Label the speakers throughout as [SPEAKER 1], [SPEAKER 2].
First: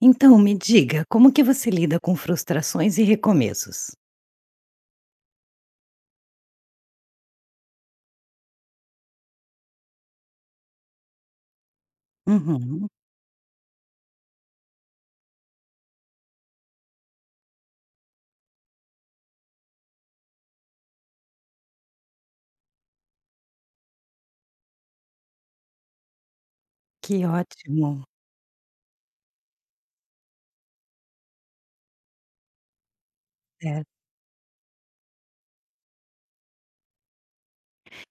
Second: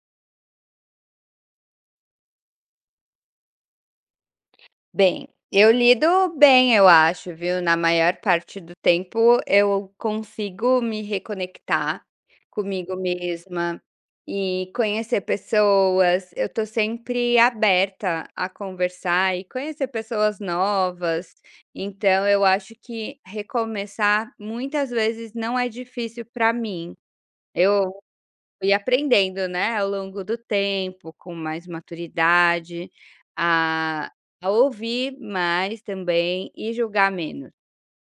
[SPEAKER 1] Então me diga, como que você lida com frustrações e recomeços?
[SPEAKER 2] Bem, eu lido bem, eu acho, viu. Na maior parte do tempo eu consigo me reconectar
[SPEAKER 1] Uhum,
[SPEAKER 2] comigo mesma e conhecer pessoas. Eu tô sempre aberta a conversar e conhecer pessoas novas. Então eu acho que recomeçar muitas vezes não é difícil para mim.
[SPEAKER 1] que
[SPEAKER 2] Eu
[SPEAKER 1] ótimo.
[SPEAKER 2] Fui aprendendo, né, ao longo do tempo, com mais maturidade,
[SPEAKER 1] É.
[SPEAKER 2] a a ouvir mais também e julgar menos.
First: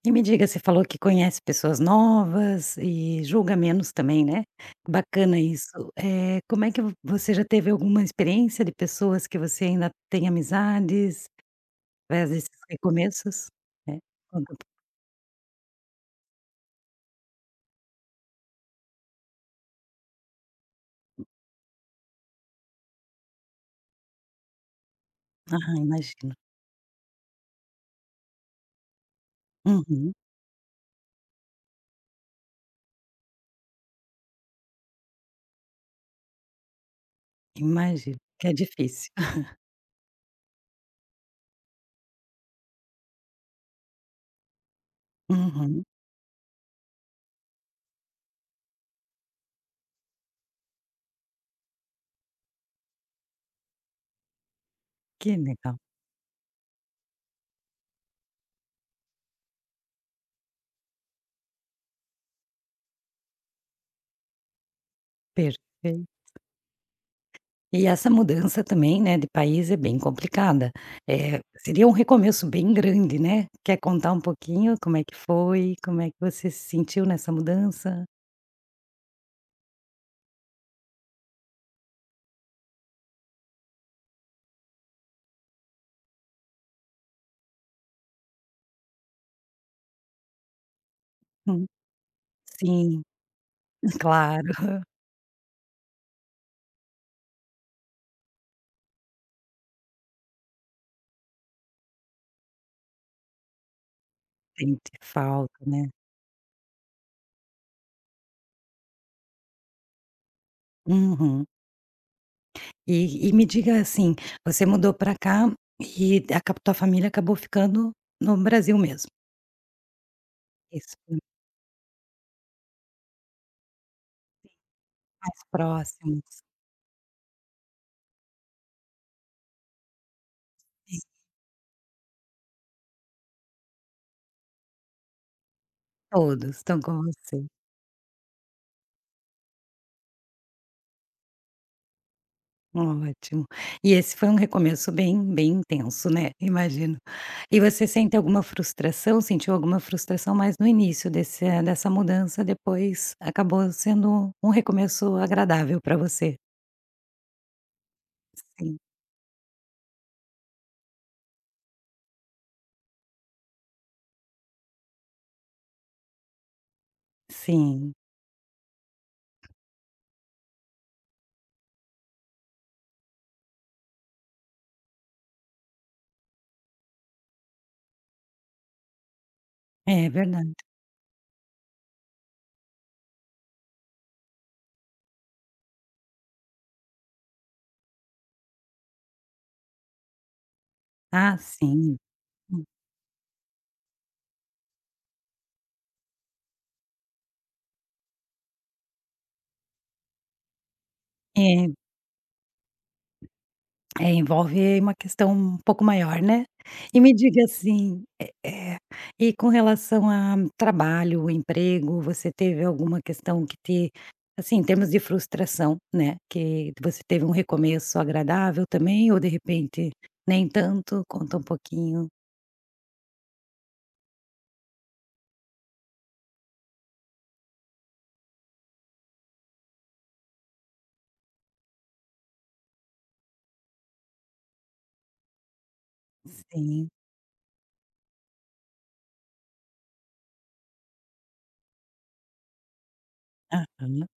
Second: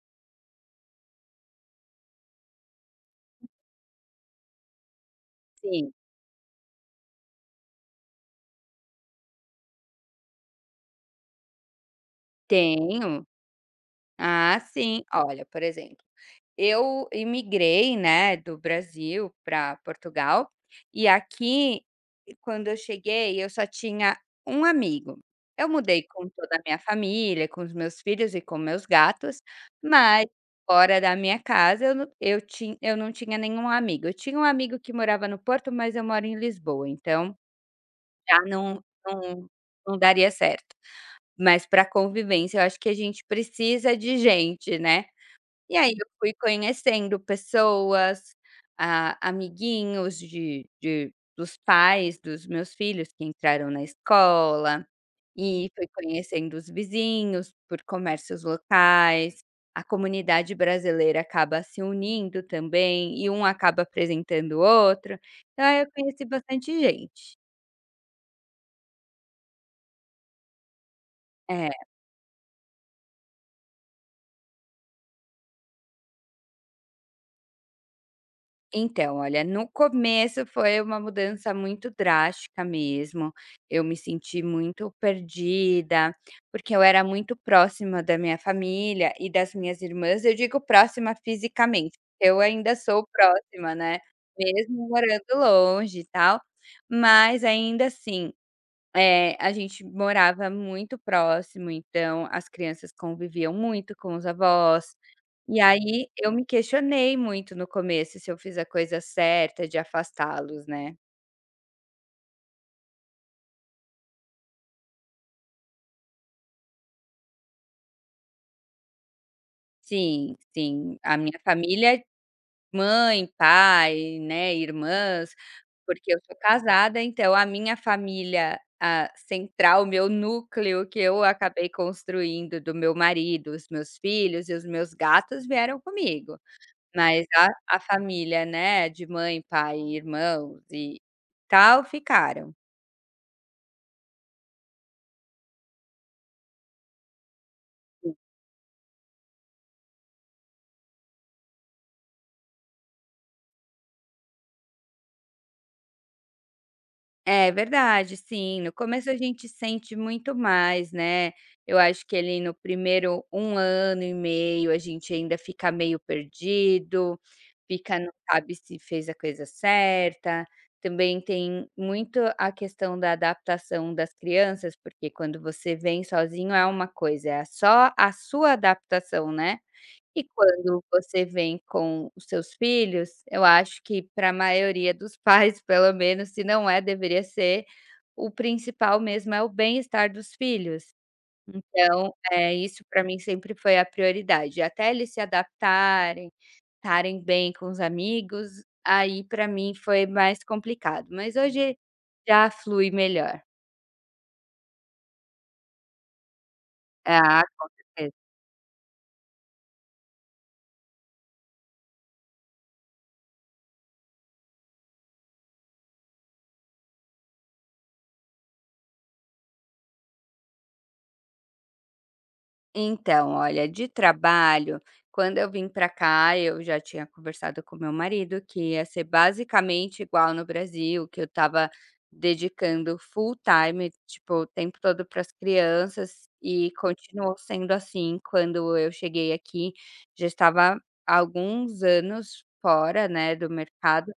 [SPEAKER 1] E me diga, você falou que conhece pessoas novas e julga menos também, né, bacana
[SPEAKER 2] Sim,
[SPEAKER 1] isso. Como é que vo você já teve alguma experiência de pessoas que você ainda tem amizades, através desses
[SPEAKER 2] tenho.
[SPEAKER 1] recomeços? É, conta um
[SPEAKER 2] Ah,
[SPEAKER 1] po
[SPEAKER 2] sim. Olha, por exemplo, eu imigrei, né, do Brasil para Portugal, e aqui, quando eu cheguei, eu só tinha um amigo. Eu
[SPEAKER 1] aham,
[SPEAKER 2] mudei com
[SPEAKER 1] imagino.
[SPEAKER 2] toda a minha família, com os meus filhos e com meus gatos,
[SPEAKER 1] Uhum,
[SPEAKER 2] mas fora da minha casa eu não tinha nenhum amigo. Eu tinha um amigo que morava no Porto, mas eu moro em Lisboa, então
[SPEAKER 1] imagino,
[SPEAKER 2] já
[SPEAKER 1] que é
[SPEAKER 2] não
[SPEAKER 1] difícil.
[SPEAKER 2] não não daria certo. Mas para convivência, eu acho que a gente precisa de gente, né. E
[SPEAKER 1] Uhum,
[SPEAKER 2] aí eu fui conhecendo pessoas, amiguinhos de dos pais dos meus filhos que entraram na escola,
[SPEAKER 1] que
[SPEAKER 2] e
[SPEAKER 1] legal,
[SPEAKER 2] fui conhecendo os vizinhos por comércios locais. A comunidade brasileira acaba se unindo também, e um acaba apresentando o outro, então aí eu
[SPEAKER 1] perfeito.
[SPEAKER 2] conheci bastante gente.
[SPEAKER 1] E essa mudança também, né, de país é bem complicada.
[SPEAKER 2] É.
[SPEAKER 1] Seria um recomeço bem grande, né. Quer contar um pouquinho como é que foi? Como é que você se sentiu nessa mudança?
[SPEAKER 2] Então, olha, no começo foi uma mudança muito drástica mesmo. Eu me senti muito perdida, porque eu era muito próxima da minha família e das minhas irmãs. Eu digo próxima
[SPEAKER 1] Hum,
[SPEAKER 2] fisicamente, eu ainda
[SPEAKER 1] sim,
[SPEAKER 2] sou próxima, né?
[SPEAKER 1] claro,
[SPEAKER 2] Mesmo morando longe e tal. Mas ainda assim, a gente morava muito próximo, então as crianças conviviam muito com os
[SPEAKER 1] sente
[SPEAKER 2] avós.
[SPEAKER 1] falta,
[SPEAKER 2] E
[SPEAKER 1] né.
[SPEAKER 2] aí eu me questionei muito no começo se eu fiz a coisa certa de afastá-los, né.
[SPEAKER 1] Uhum. E me diga assim, você mudou para cá e acab tua família acabou ficando no Brasil mesmo?
[SPEAKER 2] Sim, sim,
[SPEAKER 1] Isso,
[SPEAKER 2] a minha família, mãe, pai, né, irmãs,
[SPEAKER 1] mais
[SPEAKER 2] porque eu sou
[SPEAKER 1] próximos.
[SPEAKER 2] casada, então a minha família, central, o meu núcleo que
[SPEAKER 1] E
[SPEAKER 2] eu acabei construindo do meu marido, os meus filhos e os meus gatos vieram comigo.
[SPEAKER 1] todos estão com
[SPEAKER 2] Mas
[SPEAKER 1] você.
[SPEAKER 2] a família, né, de mãe, pai, irmãos e tal, ficaram.
[SPEAKER 1] Ótimo. E esse foi um recomeço bem intenso, né, imagino. E você sente alguma frustração, sentiu alguma frustração mais no início desse dessa mudança, depois acabou sendo um recomeço agradável para você?
[SPEAKER 2] É verdade, sim. No
[SPEAKER 1] Sim,
[SPEAKER 2] começo a gente sente muito mais, né. Eu acho que ali no primeiro um ano e meio a gente ainda fica meio perdido,
[SPEAKER 1] sim,
[SPEAKER 2] fica, não sabe se fez a coisa certa. Também tem muito a questão da adaptação das crianças, porque quando você vem sozinho é uma coisa, é só a sua adaptação, né.
[SPEAKER 1] é
[SPEAKER 2] E
[SPEAKER 1] verdade.
[SPEAKER 2] quando você vem com os seus filhos, eu acho que para a maioria dos pais, pelo menos, se não é, deveria ser, o principal mesmo é o bem-estar dos filhos.
[SPEAKER 1] Ah, sim.
[SPEAKER 2] Então, é isso, para mim sempre foi a prioridade. Até eles se adaptarem, estarem bem com os amigos, aí para mim foi mais complicado, mas
[SPEAKER 1] É.
[SPEAKER 2] hoje já flui melhor.
[SPEAKER 1] É, envolve uma questão um pouco maior, né. E me
[SPEAKER 2] Ah,
[SPEAKER 1] diga
[SPEAKER 2] com
[SPEAKER 1] assim,
[SPEAKER 2] certeza.
[SPEAKER 1] e com relação a trabalho, emprego, você teve alguma questão que te assim, em termos de frustração, né, que você teve um recomeço agradável também ou de repente nem tanto? Conta um pouquinho.
[SPEAKER 2] Então, olha, de trabalho, quando eu vim para cá, eu já tinha conversado com meu marido que ia ser basicamente igual no Brasil, que eu estava dedicando full time, tipo, o tempo todo para as crianças, e
[SPEAKER 1] Sim.
[SPEAKER 2] continuou sendo assim. Quando eu cheguei aqui, já estava há alguns anos fora, né, do
[SPEAKER 1] Aham.
[SPEAKER 2] mercado,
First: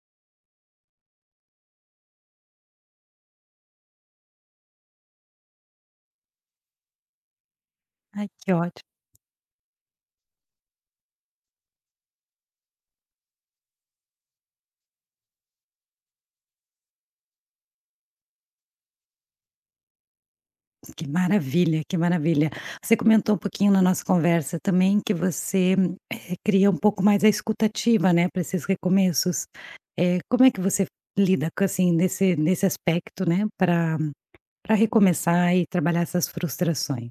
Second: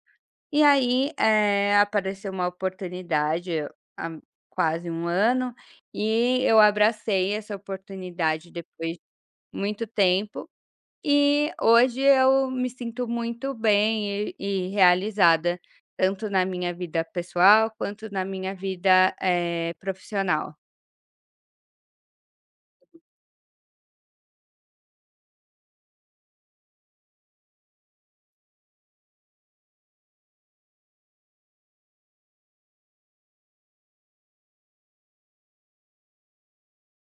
[SPEAKER 2] e aí, apareceu uma oportunidade há quase um ano, e eu abracei essa
[SPEAKER 1] Ai,
[SPEAKER 2] oportunidade
[SPEAKER 1] que ótimo.
[SPEAKER 2] depois de muito tempo, e hoje eu me sinto muito bem e realizada, tanto na minha vida pessoal quanto na minha vida, profissional.
[SPEAKER 1] Que maravilha, que maravilha. Você comentou um pouquinho na nossa conversa também que você cria um pouco mais a escutativa, né, para esses recomeços. Como é que você lida com assim nesse aspecto, né, para recomeçar e trabalhar essas frustrações?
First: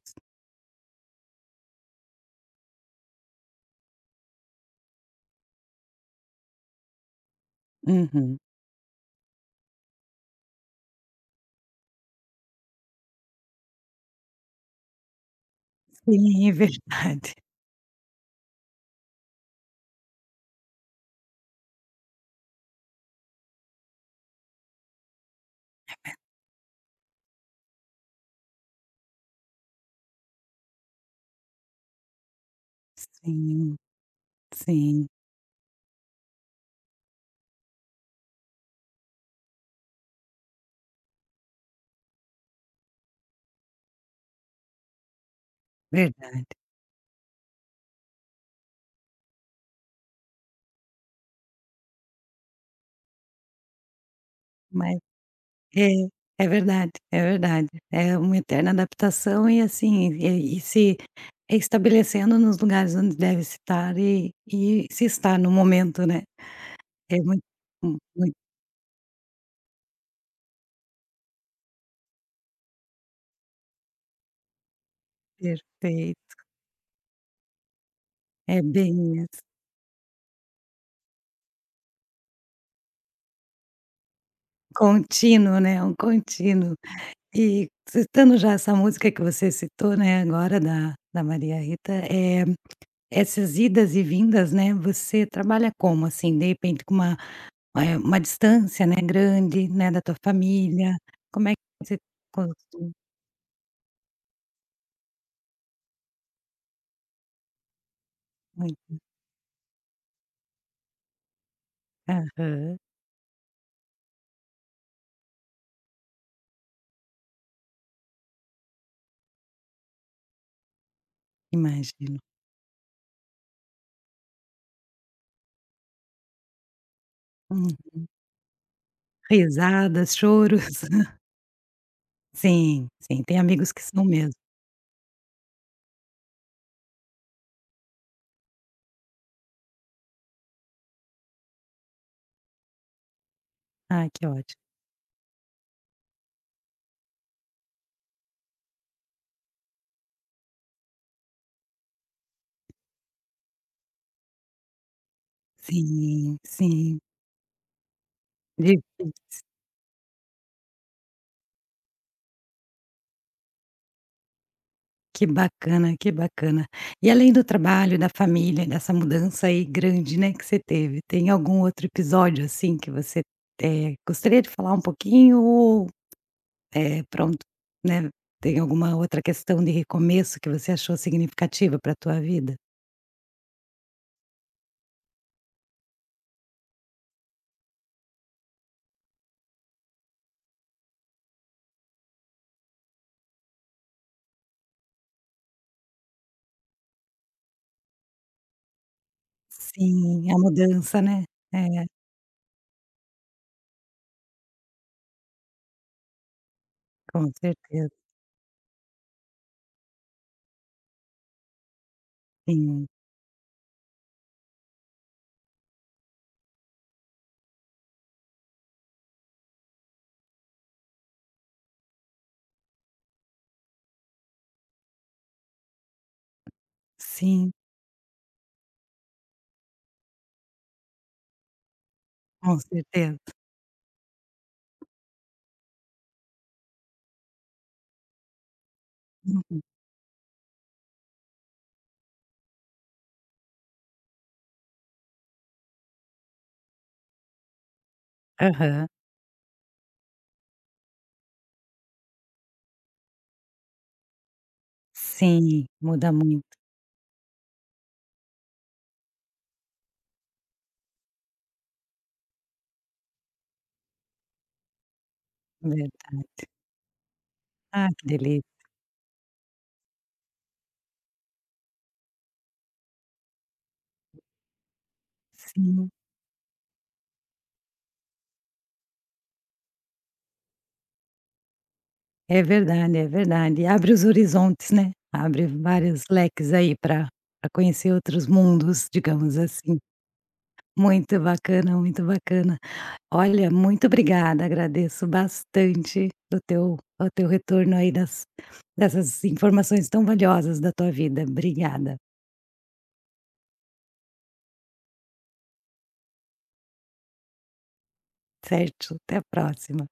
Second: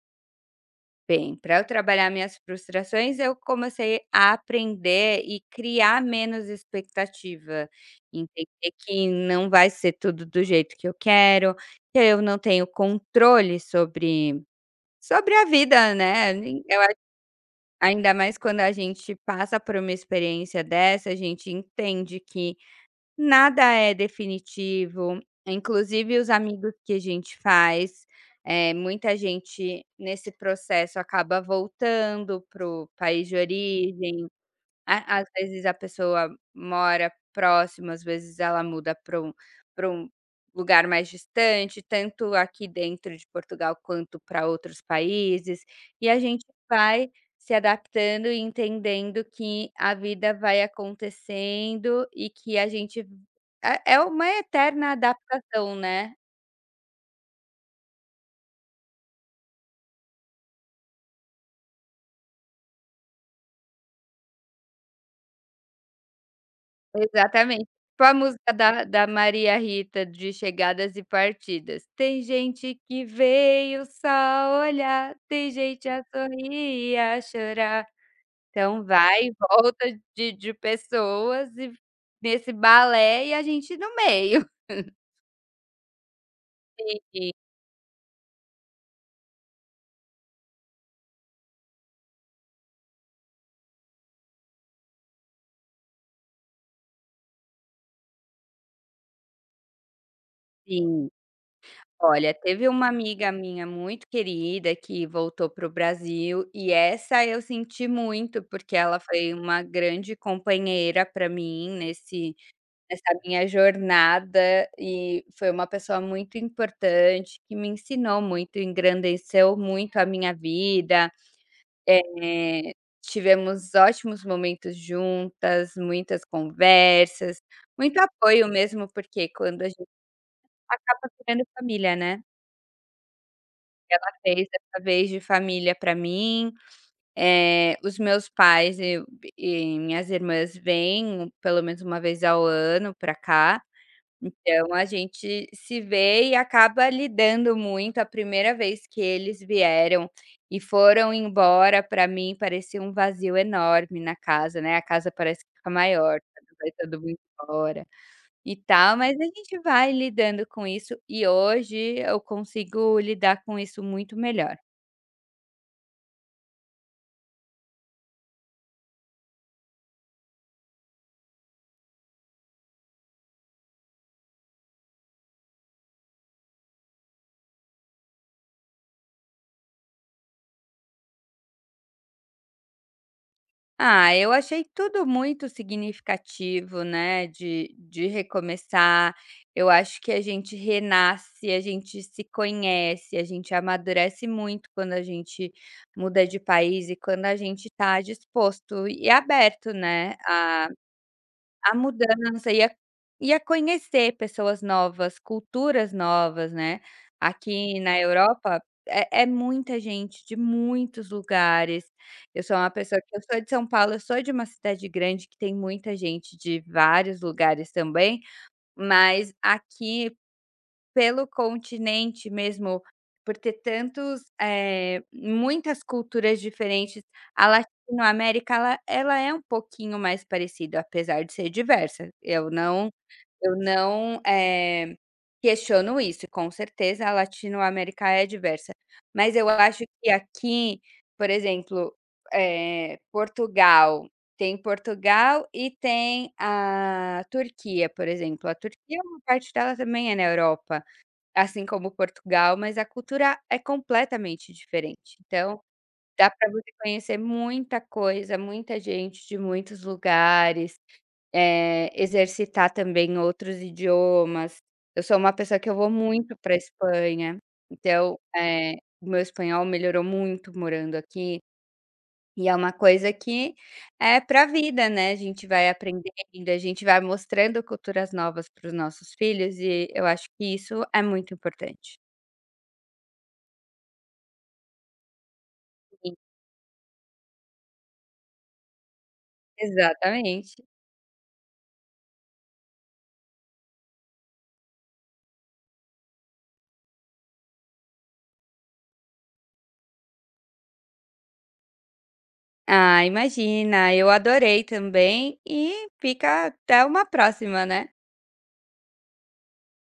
[SPEAKER 2] Bem, para eu trabalhar minhas frustrações, eu comecei a aprender e criar menos expectativa.
[SPEAKER 1] Uhum.
[SPEAKER 2] Entender que não vai ser tudo do jeito que eu quero, que eu não tenho controle sobre a vida, né.
[SPEAKER 1] Sim, é
[SPEAKER 2] Nem eu a
[SPEAKER 1] verdade.
[SPEAKER 2] Ainda mais quando a gente passa por uma experiência dessa, a gente entende que nada é definitivo, inclusive os amigos que a gente faz. Eh, muita gente nesse processo acaba voltando para o país de
[SPEAKER 1] Sim,
[SPEAKER 2] origem.
[SPEAKER 1] sim,
[SPEAKER 2] A às vezes a pessoa mora próximo, às vezes ela muda para um lugar mais distante, tanto aqui dentro de Portugal quanto para outros países, e a gente
[SPEAKER 1] verdade.
[SPEAKER 2] vai se adaptando e entendendo que a vida vai acontecendo e que a gente é uma eterna
[SPEAKER 1] Mas
[SPEAKER 2] adaptação,
[SPEAKER 1] é,
[SPEAKER 2] né?
[SPEAKER 1] é verdade, é verdade. É uma eterna adaptação e assim, e se é estabelecendo nos lugares onde deve se estar e se estar no momento, né. É muito
[SPEAKER 2] Exatamente. Tipo a
[SPEAKER 1] muito
[SPEAKER 2] música da Maria Rita, de Chegadas e Partidas. Tem gente que veio só olhar, tem gente a
[SPEAKER 1] perfeito.
[SPEAKER 2] sorrir e a chorar.
[SPEAKER 1] É
[SPEAKER 2] Então
[SPEAKER 1] bem
[SPEAKER 2] vai e
[SPEAKER 1] isso.
[SPEAKER 2] volta de pessoas e nesse balé, e a gente no meio.
[SPEAKER 1] Contínuo, né, um contínuo.
[SPEAKER 2] Sim,
[SPEAKER 1] E citando já essa música que você citou, né, agora da Maria Rita, é essas idas e vindas, né, você trabalha como, assim? De repente com uma, uma distância, né, grande, né, da tua família,
[SPEAKER 2] sim.
[SPEAKER 1] como é que você
[SPEAKER 2] Olha, teve uma
[SPEAKER 1] costuma?
[SPEAKER 2] amiga minha muito querida que voltou para o Brasil e essa eu senti muito, porque ela foi uma grande companheira para mim nesse
[SPEAKER 1] Aham,
[SPEAKER 2] Nessa minha jornada, e foi uma pessoa muito importante que me ensinou muito, engrandeceu muito a minha vida.
[SPEAKER 1] imagino.
[SPEAKER 2] Eh, tivemos ótimos momentos juntas, muitas conversas,
[SPEAKER 1] Hum.
[SPEAKER 2] muito apoio mesmo, porque quando a gente
[SPEAKER 1] Risadas, choros.
[SPEAKER 2] acaba virando família, né.
[SPEAKER 1] Sim, sim, tem amigos que são
[SPEAKER 2] Ela
[SPEAKER 1] mesmo.
[SPEAKER 2] fez essa vez de família para mim. Eh, os meus pais e minhas irmãs vêm pelo menos uma vez ao ano para cá.
[SPEAKER 1] Ai, que ótimo.
[SPEAKER 2] Então a gente se vê e acaba lidando muito. A primeira vez que eles vieram e foram embora, para mim parecia um vazio enorme na casa, né, a casa parece que fica maior
[SPEAKER 1] Sim,
[SPEAKER 2] quando vai
[SPEAKER 1] sim.
[SPEAKER 2] todo mundo embora e
[SPEAKER 1] De
[SPEAKER 2] tal, mas a gente vai lidando com isso e hoje eu consigo lidar com isso muito melhor.
[SPEAKER 1] que bacana, que bacana. E além do trabalho, da família, dessa mudança aí grande, né, que você teve, tem algum outro episódio, assim, que você, gostaria de falar um pouquinho ou, pronto, né, tem alguma outra questão de recomeço que você achou significativa para a tua vida?
[SPEAKER 2] Ah, eu achei tudo muito significativo, né, de recomeçar. Eu acho que a gente renasce, a gente se conhece, a gente amadurece muito quando a gente muda de país e quando a gente está disposto e aberto, né,
[SPEAKER 1] Sim, a mudança, né.
[SPEAKER 2] a
[SPEAKER 1] É,
[SPEAKER 2] mudança, ia conhecer pessoas novas, culturas novas, né.
[SPEAKER 1] com
[SPEAKER 2] Aqui
[SPEAKER 1] certeza.
[SPEAKER 2] na Europa é muita gente de muitos lugares. Eu sou uma
[SPEAKER 1] Sim,
[SPEAKER 2] pessoa que eu sou de São Paulo, eu sou de uma cidade grande que tem muita gente de vários lugares também, mas aqui pelo continente mesmo, por ter tantos, muitas culturas diferentes, a
[SPEAKER 1] sim.
[SPEAKER 2] Latinoamérica ela é um pouquinho mais parecida, apesar de ser diversa. Eu
[SPEAKER 1] Com
[SPEAKER 2] não
[SPEAKER 1] certeza.
[SPEAKER 2] eu não, eh, questiono isso. Com certeza a Latinoamérica é diversa, mas eu
[SPEAKER 1] Uhum.
[SPEAKER 2] acho que aqui, por exemplo, Portugal, tem Portugal e tem a Turquia, por exemplo. A
[SPEAKER 1] Aham.
[SPEAKER 2] Turquia, uma parte dela também é na Europa. Assim como Portugal, mas a cultura é completamente diferente. Então,
[SPEAKER 1] Sim, muda
[SPEAKER 2] dá para
[SPEAKER 1] muito,
[SPEAKER 2] você conhecer muita coisa, muita gente de muitos lugares, exercitar também outros idiomas. Eu sou uma pessoa que eu vou muito
[SPEAKER 1] verdade.
[SPEAKER 2] para Espanha,
[SPEAKER 1] Ah, que
[SPEAKER 2] então,
[SPEAKER 1] delícia.
[SPEAKER 2] o meu espanhol melhorou muito morando aqui, e é uma coisa que é para a vida, né, a gente vai
[SPEAKER 1] Sim,
[SPEAKER 2] aprendendo, a gente vai mostrando culturas novas para os nossos filhos e eu acho que isso é muito importante.
[SPEAKER 1] é verdade, é verdade. Abre os horizontes, né, abre vários leques aí para pra conhecer outros mundos, digamos assim.
[SPEAKER 2] Exatamente.
[SPEAKER 1] Muito bacana, muito bacana. Olha, muito obrigada, agradeço bastante o teu retorno aí das dessas informações tão valiosas da tua vida. Obrigada,
[SPEAKER 2] Ah, imagina, eu adorei também e fica até uma próxima, né.
[SPEAKER 1] certo? Até a próxima.